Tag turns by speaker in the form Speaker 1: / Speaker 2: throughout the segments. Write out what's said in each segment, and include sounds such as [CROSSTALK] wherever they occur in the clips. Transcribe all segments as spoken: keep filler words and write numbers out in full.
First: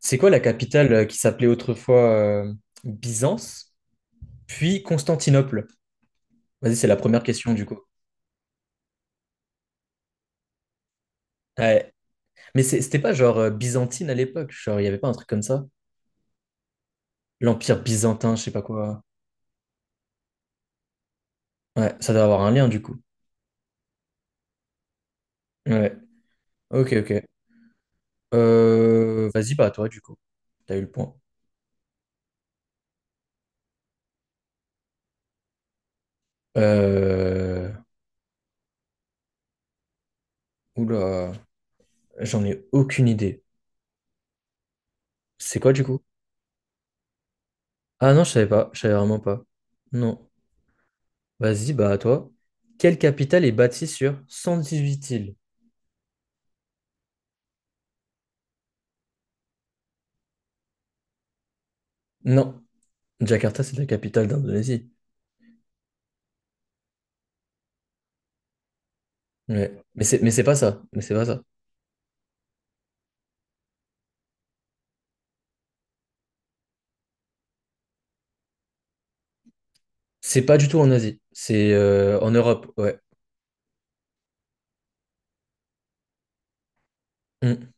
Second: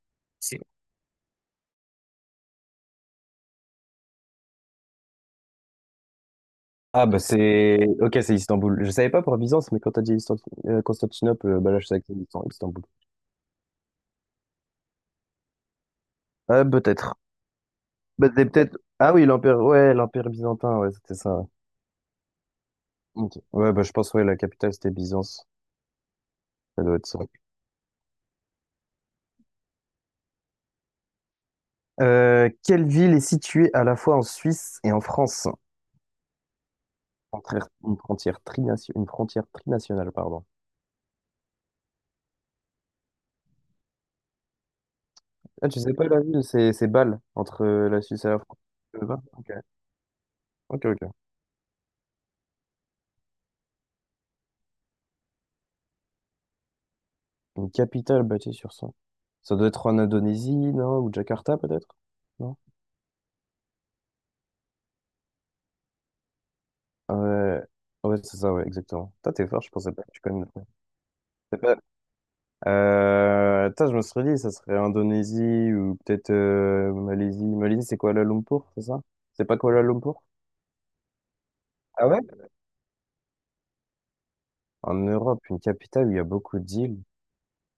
Speaker 1: C'est quoi la capitale euh, qui s'appelait autrefois euh, Byzance, puis Constantinople? Vas-y, c'est la
Speaker 2: Ah bah
Speaker 1: première question du coup.
Speaker 2: c'est... Ok, c'est Istanbul. Je savais pas pour Byzance, mais quand t'as dit Istan- euh, Constantinople, euh, bah là je
Speaker 1: Ouais.
Speaker 2: savais que c'était Istan-
Speaker 1: Mais c'est-
Speaker 2: Istanbul.
Speaker 1: c'était pas genre euh, byzantine à l'époque, genre il y avait pas un truc comme ça?
Speaker 2: Ah peut-être.
Speaker 1: L'Empire
Speaker 2: Bah
Speaker 1: byzantin, je
Speaker 2: c'est
Speaker 1: sais pas
Speaker 2: peut-être...
Speaker 1: quoi.
Speaker 2: Ah oui, l'Empire... Ouais, l'Empire byzantin, ouais, c'était ça. Ouais.
Speaker 1: Ouais, ça doit avoir un lien du coup.
Speaker 2: Ok. Ouais, bah je pense, ouais, la capitale c'était Byzance.
Speaker 1: Ouais.
Speaker 2: Ça
Speaker 1: Ok,
Speaker 2: doit être ça.
Speaker 1: ok. Euh, vas-y, bah à toi du coup. T'as eu le point.
Speaker 2: Euh, quelle ville est située à la fois en Suisse et en France? Frontière-
Speaker 1: Euh...
Speaker 2: Une frontière trination- une frontière trinationale, pardon.
Speaker 1: Oula, j'en ai aucune idée. C'est
Speaker 2: Ah,
Speaker 1: quoi
Speaker 2: tu
Speaker 1: du
Speaker 2: sais
Speaker 1: coup?
Speaker 2: pas la ville, c'est c'est Bâle, entre euh, la
Speaker 1: Ah non,
Speaker 2: Suisse et
Speaker 1: je
Speaker 2: la
Speaker 1: savais
Speaker 2: France.
Speaker 1: pas, je savais
Speaker 2: Tu veux
Speaker 1: vraiment
Speaker 2: pas.
Speaker 1: pas.
Speaker 2: Ok,
Speaker 1: Non.
Speaker 2: ok, ok.
Speaker 1: Vas-y, bah à toi. Quelle capitale est bâtie sur cent dix huit îles?
Speaker 2: Une capitale bâtie sur ça. Ça doit être en Indonésie, non? Ou Jakarta, peut-être? Non?
Speaker 1: Non, Jakarta, c'est la capitale d'Indonésie.
Speaker 2: Ah ouais, ouais c'est ça, ouais, exactement. Toi, t'es fort, je
Speaker 1: Ouais.
Speaker 2: pensais pas
Speaker 1: Mais
Speaker 2: que tu
Speaker 1: c'est mais c'est
Speaker 2: connais.
Speaker 1: pas ça. Mais c'est pas ça.
Speaker 2: C'est pas- Euh, tain, je me serais dit, ça serait Indonésie ou peut-être euh, Malaisie. Malaisie, c'est Kuala Lumpur, c'est ça? C'est pas Kuala Lumpur?
Speaker 1: C'est pas du tout en Asie. C'est
Speaker 2: Ah ouais?
Speaker 1: euh, en Europe, ouais.
Speaker 2: En Europe, une capitale où il y a beaucoup d'îles.
Speaker 1: Mm.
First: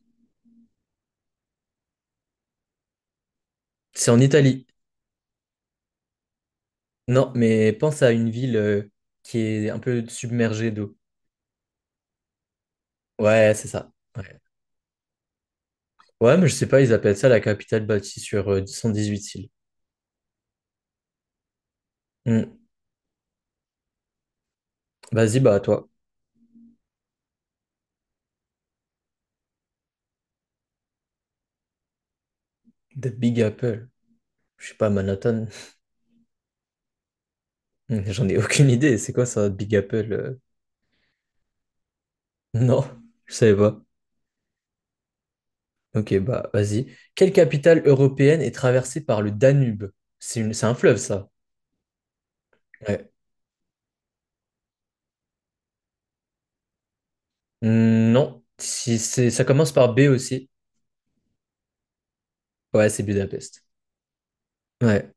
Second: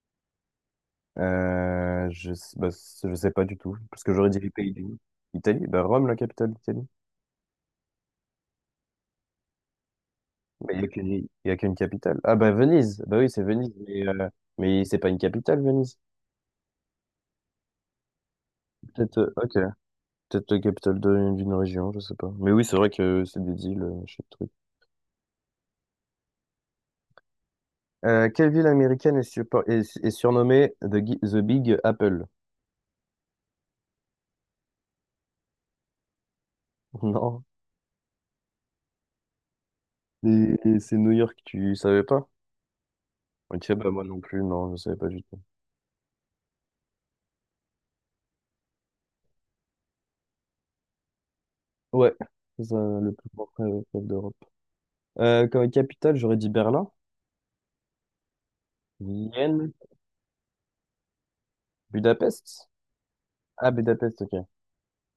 Speaker 2: Euh, je, sais- bah, je sais pas du tout, parce
Speaker 1: C'est
Speaker 2: que
Speaker 1: en
Speaker 2: j'aurais dit les
Speaker 1: Italie.
Speaker 2: pays du... Italie, bah Rome, la capitale d'Italie.
Speaker 1: Non, mais pense à une ville euh, qui est un peu submergée
Speaker 2: Mais il n'y a
Speaker 1: d'eau.
Speaker 2: qu'une, il y a qu'une capitale. Ah bah Venise, bah oui, c'est
Speaker 1: Ouais, c'est
Speaker 2: Venise,
Speaker 1: ça.
Speaker 2: mais, euh,
Speaker 1: Ouais.
Speaker 2: mais c'est pas une capitale, Venise.
Speaker 1: Ouais, mais je sais pas, ils appellent ça la capitale bâtie sur euh,
Speaker 2: Peut-être, euh,
Speaker 1: huit îles.
Speaker 2: ok, peut-être la capitale de- d'une région, je sais pas. Mais
Speaker 1: Mm.
Speaker 2: oui, c'est vrai que c'est des îles, euh, je sais pas.
Speaker 1: Vas-y, bah à toi.
Speaker 2: Euh, quelle ville américaine est, surpo- est, est surnommée The, Gi- The Big Apple?
Speaker 1: The Big Apple. Je sais pas, Manhattan.
Speaker 2: [LAUGHS] Non.
Speaker 1: [LAUGHS] J'en ai aucune idée. C'est quoi ça, Big Apple? euh
Speaker 2: Et- et c'est New York, tu savais pas?
Speaker 1: Non, je savais
Speaker 2: Ok,
Speaker 1: pas.
Speaker 2: bah moi non plus, non, je savais pas du tout.
Speaker 1: Ok, bah vas-y. Quelle capitale européenne est traversée par le Danube? C'est une... c'est un fleuve, ça.
Speaker 2: Ouais, c'est ça,
Speaker 1: Ouais.
Speaker 2: le plus grand fleuve d'Europe. Euh, comme capitale, j'aurais dit Berlin,
Speaker 1: Hmm, non, si c'est... ça commence
Speaker 2: Vienne,
Speaker 1: par B aussi.
Speaker 2: Budapest.
Speaker 1: Ouais, c'est Budapest.
Speaker 2: Ah, Budapest, ok.
Speaker 1: Ouais.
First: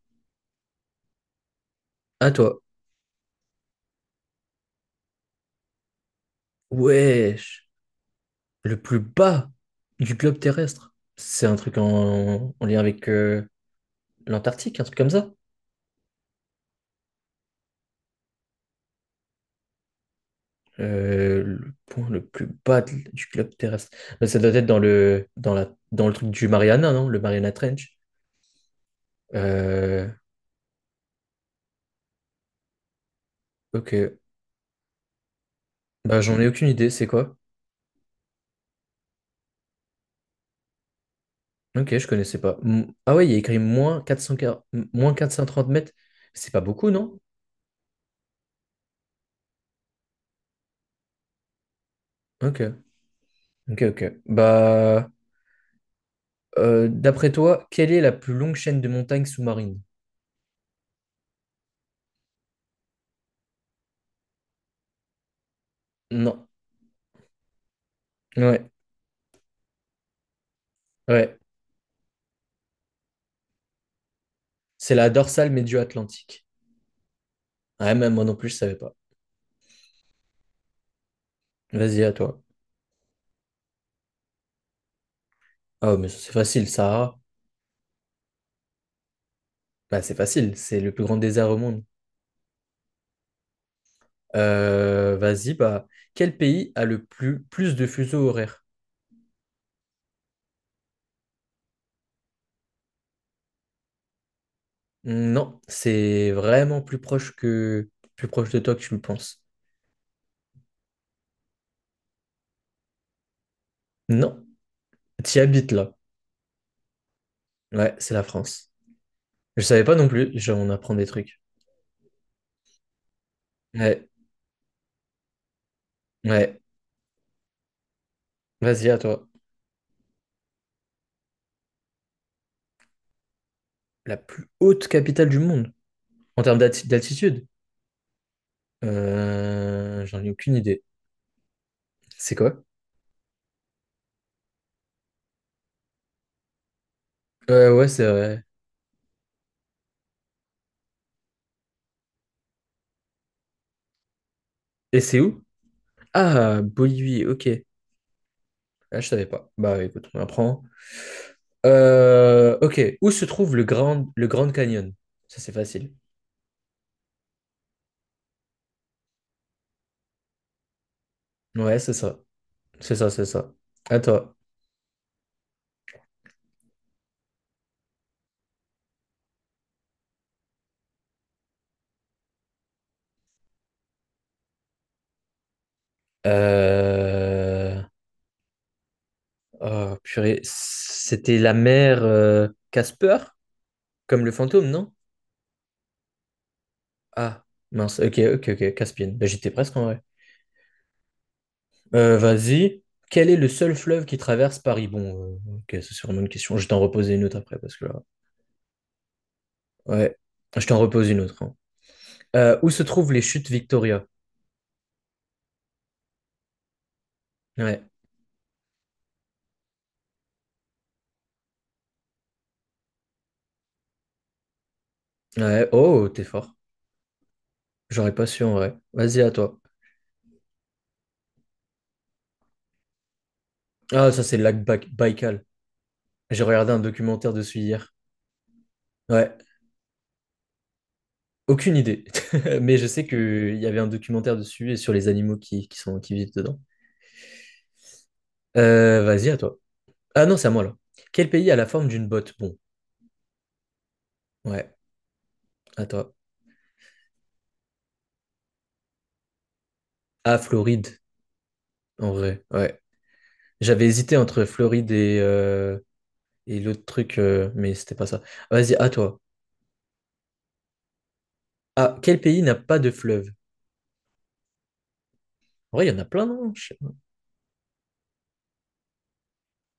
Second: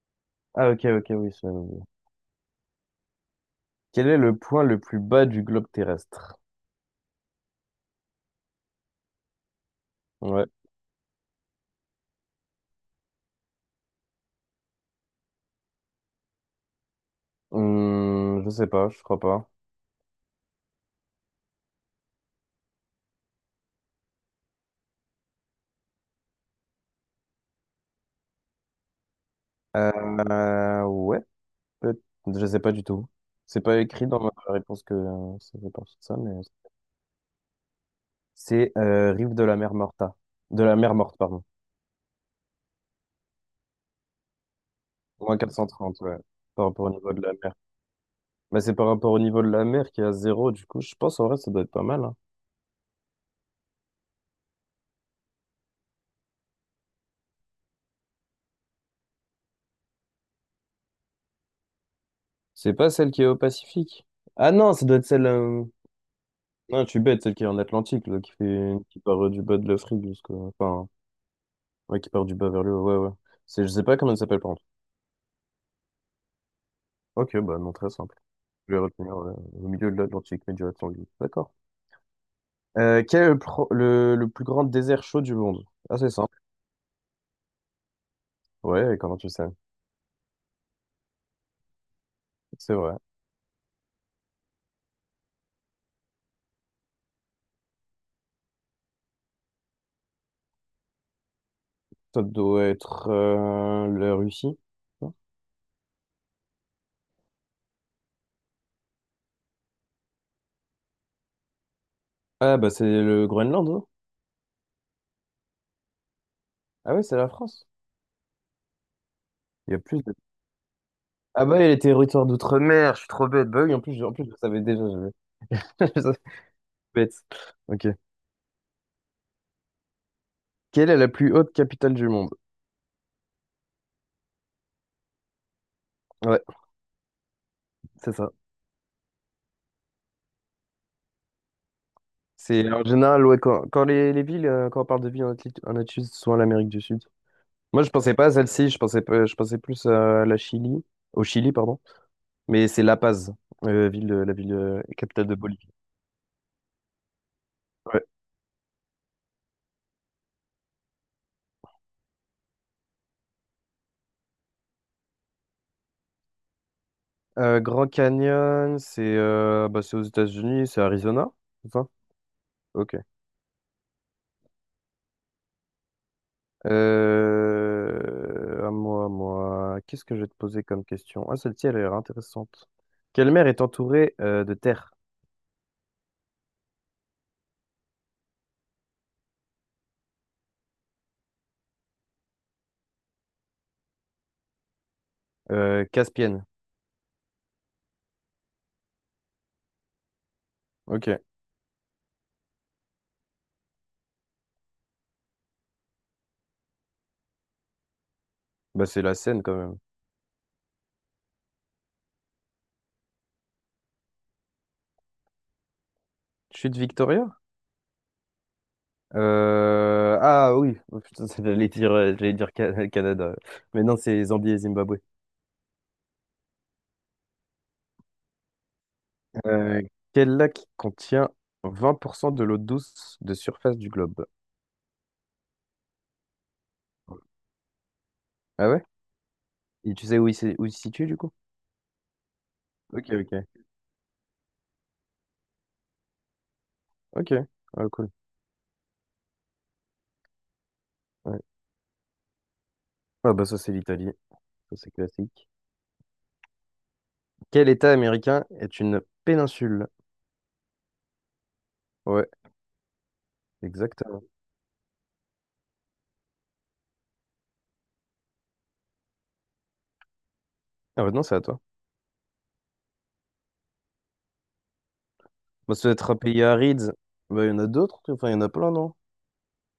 Speaker 2: Ah, ok, ok, oui, ça.
Speaker 1: À toi.
Speaker 2: Quel est le point le plus bas du globe terrestre?
Speaker 1: Wesh. Le plus bas du globe
Speaker 2: Ouais.
Speaker 1: terrestre. C'est un truc en, en lien avec euh, l'Antarctique, un truc comme ça.
Speaker 2: Hum, je sais pas, je crois pas.
Speaker 1: Euh, le point le plus bas de- du globe terrestre. Bah, ça doit être dans le, dans la, dans le truc du Mariana, non? Le Mariana Trench. Euh,
Speaker 2: Euh, ouais, peut- je sais pas du tout. C'est pas
Speaker 1: ok.
Speaker 2: écrit dans ma réponse que euh, ça fait partie de ça,
Speaker 1: Bah,
Speaker 2: mais
Speaker 1: j'en ai aucune idée, c'est quoi?
Speaker 2: c'est euh, rive de la mer Morta. De la mer morte, pardon.
Speaker 1: Ok, je connaissais pas. M- Ah ouais, il y a écrit moins quatre cent, m- moins
Speaker 2: Moins
Speaker 1: quatre cent trente mètres.
Speaker 2: quatre cent trente, ouais.
Speaker 1: C'est pas
Speaker 2: Par rapport
Speaker 1: beaucoup,
Speaker 2: au niveau
Speaker 1: non?
Speaker 2: de la mer. Bah, c'est par rapport au niveau de la mer qui est à zéro, du coup. Je pense en vrai, ça doit être pas mal, hein.
Speaker 1: Ok, ok, ok. Bah, euh, d'après toi, quelle est la plus longue chaîne de montagnes sous-marines?
Speaker 2: C'est pas celle qui est au Pacifique. Ah non, ça doit être celle. Euh,
Speaker 1: Non.
Speaker 2: Non, tu bête, celle qui est en Atlantique, là, qui
Speaker 1: Ouais,
Speaker 2: fait... qui part euh, du bas de l'Afrique jusqu'au... Enfin.
Speaker 1: ouais.
Speaker 2: Ouais, qui part du bas vers le haut, ouais, ouais. C'est, je sais pas comment ça s'appelle, par contre.
Speaker 1: C'est la dorsale médio-atlantique.
Speaker 2: Ok, bah non, très
Speaker 1: Ouais, même
Speaker 2: simple.
Speaker 1: moi non plus, je savais
Speaker 2: Je vais
Speaker 1: pas.
Speaker 2: retenir euh, au milieu de l'Atlantique mais du atlantique. D'accord.
Speaker 1: Vas-y, à toi.
Speaker 2: Euh, quel est le, pro- le, le plus grand désert chaud du monde?
Speaker 1: Ah,
Speaker 2: Ah,
Speaker 1: mais
Speaker 2: c'est
Speaker 1: ça, c'est
Speaker 2: simple.
Speaker 1: facile, Sahara.
Speaker 2: Ouais, comment tu sais?
Speaker 1: Bah, c'est facile, c'est le plus grand désert au monde.
Speaker 2: C'est vrai.
Speaker 1: Euh, vas-y, bah, quel pays a le plus, plus de fuseaux horaires?
Speaker 2: Ça doit être euh, la Russie. Non.
Speaker 1: Non, c'est vraiment plus proche que plus proche de toi que tu le penses.
Speaker 2: Ah, bah c'est le Groenland, hein.
Speaker 1: Non, tu habites là.
Speaker 2: Ah ouais, c'est la France.
Speaker 1: Ouais, c'est la France. Je
Speaker 2: Il y a
Speaker 1: savais pas
Speaker 2: plus
Speaker 1: non
Speaker 2: de...
Speaker 1: plus, je- on apprend des trucs.
Speaker 2: Ah bah, il y a les territoires d'outre-mer, je suis trop bête. Bah oui, en plus, je-
Speaker 1: Ouais,
Speaker 2: en plus je le savais déjà. Je... [LAUGHS] je le savais,
Speaker 1: ouais.
Speaker 2: bête. Ok.
Speaker 1: Vas-y, à toi.
Speaker 2: Quelle est la plus haute capitale du monde?
Speaker 1: La plus haute capitale du monde
Speaker 2: Ouais,
Speaker 1: en termes d'alti- d'altitude?
Speaker 2: c'est ça.
Speaker 1: Euh, j'en ai aucune idée. C'est quoi?
Speaker 2: C'est en général, ouais, quand, quand les, les villes, euh, quand on parle de villes en Atli- en Asie, c'est souvent l'Amérique du Sud.
Speaker 1: Ouais,
Speaker 2: Moi,
Speaker 1: ouais,
Speaker 2: je
Speaker 1: c'est
Speaker 2: pensais pas à
Speaker 1: vrai.
Speaker 2: celle-ci, je pensais, pas- je pensais plus euh, à la Chili, au Chili, pardon. Mais c'est La Paz, euh, ville, de- la ville euh,
Speaker 1: Et c'est
Speaker 2: capitale de
Speaker 1: où?
Speaker 2: Bolivie.
Speaker 1: Ah, Bolivie, ok.
Speaker 2: Ouais.
Speaker 1: Ah, je savais pas. Bah écoute, on apprend. Euh, ok, où se trouve le Grand, le Grand Canyon? Ça, c'est facile.
Speaker 2: Euh, Grand Canyon, c'est euh, bah, c'est aux États-Unis, c'est Arizona, c'est
Speaker 1: Ouais,
Speaker 2: ça?
Speaker 1: c'est ça.
Speaker 2: Ok.
Speaker 1: C'est ça, c'est ça. À toi.
Speaker 2: Euh, à moi, à moi, qu'est-ce que je vais te poser comme question? Ah, celle-ci, elle a l'air intéressante. Quelle mer est entourée euh, de terre?
Speaker 1: Euh... Oh, purée. C'était la mère euh, Casper, comme le fantôme, non?
Speaker 2: Euh, Caspienne.
Speaker 1: Ah, mince. Ok, ok, ok. Caspienne. Bah, j'étais presque en vrai.
Speaker 2: Ok.
Speaker 1: Euh, vas-y. Quel est le seul fleuve qui traverse Paris? Bon, euh, ok, ça, c'est vraiment une question. Je t'en reposer une autre après, parce que là.
Speaker 2: Bah, c'est la Seine quand même.
Speaker 1: Ouais. Je t'en repose une autre, hein. Euh, où se trouvent les chutes Victoria?
Speaker 2: Chute Victoria?
Speaker 1: Ouais.
Speaker 2: Euh, Ah oui. Oh, putain, [LAUGHS] j'allais dire, euh, j'allais dire Ca- Canada. Mais non, c'est Zambie et Zimbabwe.
Speaker 1: Ouais. Oh, t'es fort. J'aurais pas su en vrai. Vas-y, à toi.
Speaker 2: Euh, Quel lac contient vingt pour cent de l'eau douce de surface du
Speaker 1: Ah, ça,
Speaker 2: globe?
Speaker 1: c'est le lac Baï- Baïkal. J'ai regardé un documentaire dessus hier.
Speaker 2: Ah ouais?
Speaker 1: Ouais,
Speaker 2: Et tu sais où il, s'est- où il se situe du coup?
Speaker 1: aucune idée. [LAUGHS] Mais je
Speaker 2: Ok,
Speaker 1: sais
Speaker 2: ok.
Speaker 1: qu'il y avait un documentaire dessus et sur les animaux qui, qui sont, qui vivent dedans.
Speaker 2: Ok, ah, cool.
Speaker 1: Euh, vas-y, à toi. Ah non, c'est à moi là. Quel
Speaker 2: Ouais.
Speaker 1: pays a la forme d'une botte? Bon,
Speaker 2: Ah bah ça c'est l'Italie,
Speaker 1: ouais,
Speaker 2: ça c'est classique.
Speaker 1: à toi.
Speaker 2: Quel État américain est une péninsule?
Speaker 1: Ah, Floride, en
Speaker 2: Ouais,
Speaker 1: vrai, ouais. J'avais hésité
Speaker 2: exactement.
Speaker 1: entre Floride et, euh, et l'autre truc, euh, mais c'était pas ça. Vas-y, à toi.
Speaker 2: Ah bah non, c'est à toi.
Speaker 1: Ah, quel pays n'a pas de fleuve?
Speaker 2: Bah,
Speaker 1: En
Speaker 2: ça
Speaker 1: vrai, il y
Speaker 2: doit
Speaker 1: en a
Speaker 2: être un
Speaker 1: plein,
Speaker 2: pays
Speaker 1: non? Je sais pas.
Speaker 2: aride. Bah il y en a d'autres, enfin il y en a plein, non?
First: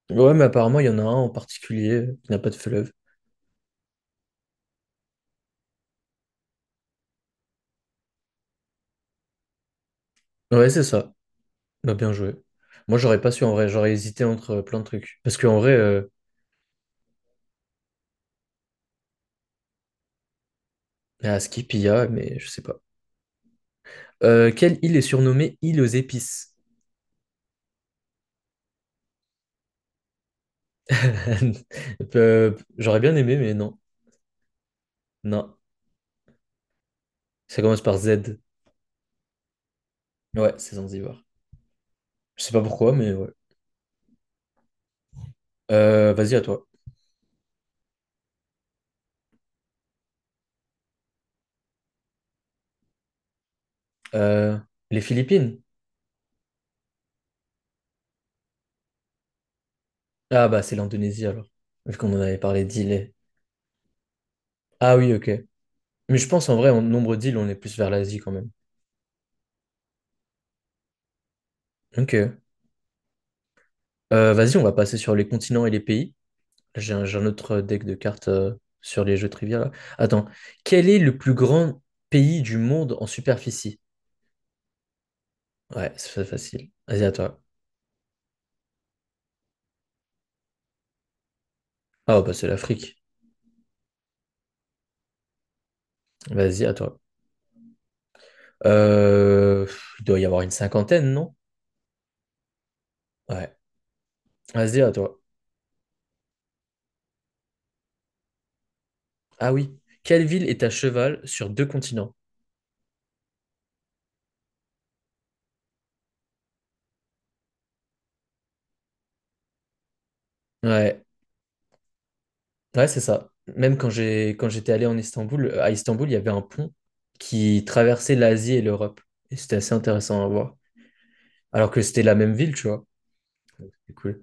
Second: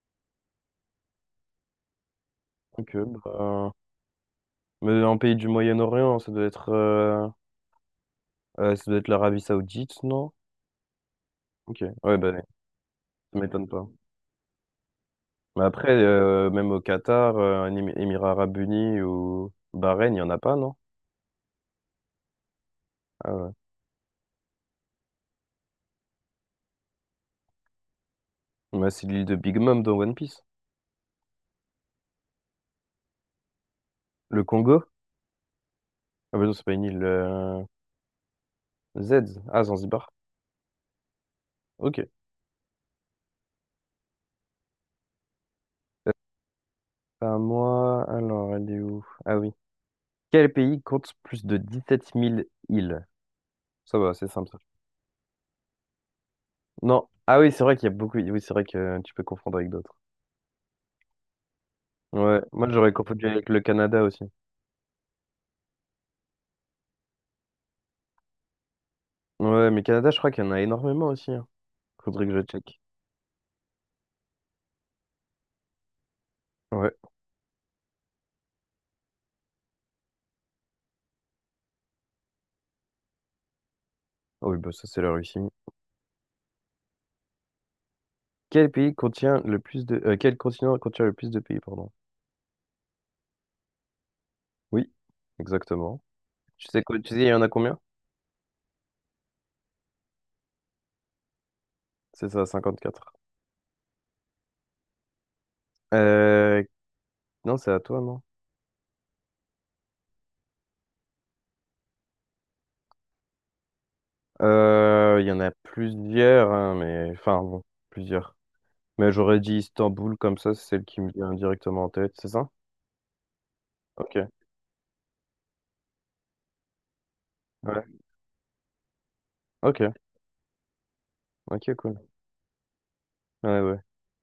Speaker 1: Ouais, mais apparemment, il y en a un en particulier qui n'a pas de fleuve.
Speaker 2: Ok, bah... Mais un pays du Moyen-Orient, ça doit être, euh, euh, ça doit être l'Arabie Saoudite, non?
Speaker 1: Ouais, c'est ça.
Speaker 2: Ok,
Speaker 1: Bah, bien
Speaker 2: ouais, bah,
Speaker 1: joué. Moi, j'aurais pas
Speaker 2: ça
Speaker 1: su en vrai,
Speaker 2: m'étonne pas.
Speaker 1: j'aurais hésité entre euh, plein de trucs. Parce qu'en
Speaker 2: Mais
Speaker 1: vrai,
Speaker 2: après,
Speaker 1: euh,
Speaker 2: euh, même au Qatar, euh, un Émi- Émirats Arabes Unis ou Bahreïn, il n'y en a pas, non?
Speaker 1: ah, Skipia, mais je sais pas.
Speaker 2: Ah ouais.
Speaker 1: Euh, quelle île est surnommée île aux épices?
Speaker 2: Bah, c'est l'île de Big Mom dans One Piece.
Speaker 1: [LAUGHS] Euh, J'aurais bien aimé, mais non.
Speaker 2: Le Congo?
Speaker 1: Non.
Speaker 2: Ah bah non, c'est pas une île.
Speaker 1: Ça
Speaker 2: euh,
Speaker 1: commence par Z.
Speaker 2: Z. Ah, Zanzibar.
Speaker 1: Ouais, c'est Zanzibar.
Speaker 2: Ok.
Speaker 1: Je sais pas pourquoi, mais ouais. Euh, vas-y, à toi.
Speaker 2: À moi, alors, elle est où? Ah oui. Quel pays compte plus de dix-sept mille îles? Ça va, c'est simple
Speaker 1: Euh,
Speaker 2: ça.
Speaker 1: les Philippines?
Speaker 2: Non. Ah oui, c'est vrai qu'il y a beaucoup. Oui, c'est vrai que euh, tu peux confondre avec d'autres.
Speaker 1: Ah, bah, c'est l'Indonésie alors. Vu qu'on en avait
Speaker 2: Ouais,
Speaker 1: parlé
Speaker 2: moi j'aurais
Speaker 1: d'îles.
Speaker 2: confondu avec le Canada aussi.
Speaker 1: Ah oui, ok. Mais je pense en vrai, en nombre d'îles, on est plus vers l'Asie quand même.
Speaker 2: Ouais, mais Canada, je crois qu'il y en a énormément aussi, hein. Faudrait que
Speaker 1: Ok.
Speaker 2: je check.
Speaker 1: Euh, vas-y, on va passer sur les continents et les pays.
Speaker 2: Ouais.
Speaker 1: J'ai un, j'ai un autre deck de cartes euh, sur les jeux trivia là. Attends, quel est le plus grand pays du monde en superficie?
Speaker 2: Oh, oui, bah ça c'est la Russie.
Speaker 1: Ouais, c'est facile. Vas-y, à toi.
Speaker 2: Quel pays contient le plus de... euh, quel continent contient le plus de pays, pardon?
Speaker 1: Ah, bah c'est l'Afrique.
Speaker 2: Oui, exactement.
Speaker 1: Vas-y,
Speaker 2: Tu
Speaker 1: à
Speaker 2: sais quoi,
Speaker 1: toi.
Speaker 2: tu sais, il y en a combien?
Speaker 1: Euh, pff, il doit y avoir une cinquantaine, non?
Speaker 2: C'est ça, cinquante-quatre.
Speaker 1: Ouais. Vas-y, à toi.
Speaker 2: Euh... Non, c'est à toi, non?
Speaker 1: Ah oui. Quelle ville est à cheval sur deux continents?
Speaker 2: Euh, il y en a plusieurs, hein, mais... Enfin, bon, plusieurs. Mais j'aurais dit Istanbul, comme ça, c'est celle qui
Speaker 1: Ouais.
Speaker 2: me vient directement en tête, c'est ça?
Speaker 1: Ouais, c'est ça. Même quand
Speaker 2: Ok.
Speaker 1: j'ai quand j'étais allé en Istanbul, euh, à Istanbul, il y avait un pont qui
Speaker 2: Ouais.
Speaker 1: traversait l'Asie et l'Europe. Et c'était assez
Speaker 2: Ok,
Speaker 1: intéressant à voir. Alors
Speaker 2: ok,
Speaker 1: que
Speaker 2: cool.
Speaker 1: c'était la même ville, tu vois.
Speaker 2: Ouais,
Speaker 1: Ouais,
Speaker 2: ouais,
Speaker 1: c'est cool.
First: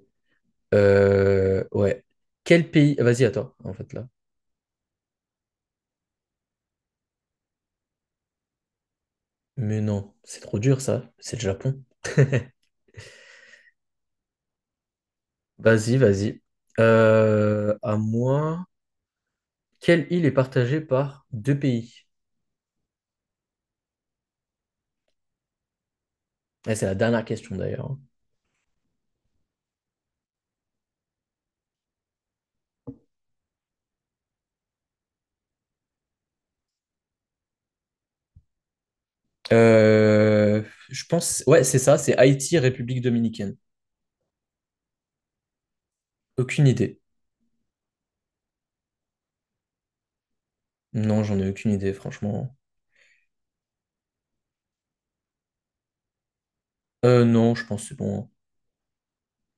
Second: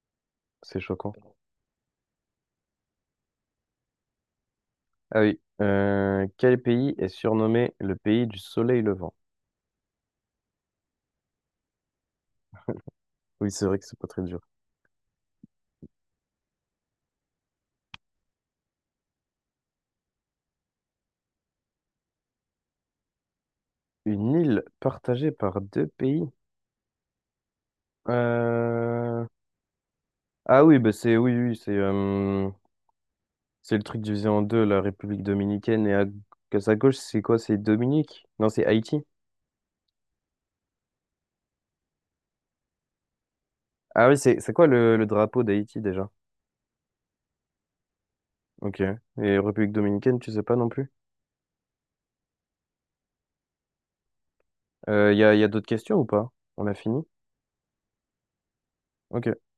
Speaker 2: c'est choquant.
Speaker 1: Euh, ouais. Quel pays? Ah, vas-y, attends, en fait, là.
Speaker 2: Ah oui. Euh, quel pays est surnommé le pays du soleil levant?
Speaker 1: Mais non, c'est trop dur, ça. C'est le Japon.
Speaker 2: Oui, c'est vrai que c'est pas très dur.
Speaker 1: Vas-y, vas-y. Euh, à moi, quelle île est partagée par deux pays?
Speaker 2: Une île partagée par deux pays?
Speaker 1: Ouais, c'est la dernière question, d'ailleurs, hein.
Speaker 2: Euh, Ah oui, bah c'est oui, oui, c'est euh, c'est le truc divisé en deux, la République dominicaine et à, que sa gauche, c'est quoi? C'est Dominique? Non, c'est Haïti.
Speaker 1: Euh, je pense... Ouais, c'est ça, c'est Haïti, République dominicaine.
Speaker 2: Ah oui, c'est c'est quoi le, le drapeau d'Haïti déjà?
Speaker 1: Aucune idée.
Speaker 2: Ok. Et République dominicaine, tu sais pas non plus?
Speaker 1: Non, j'en ai aucune idée, franchement.
Speaker 2: Il y a, y a d'autres questions ou pas? On a fini?
Speaker 1: Euh, non, je pense que c'est bon, hein.
Speaker 2: Ok.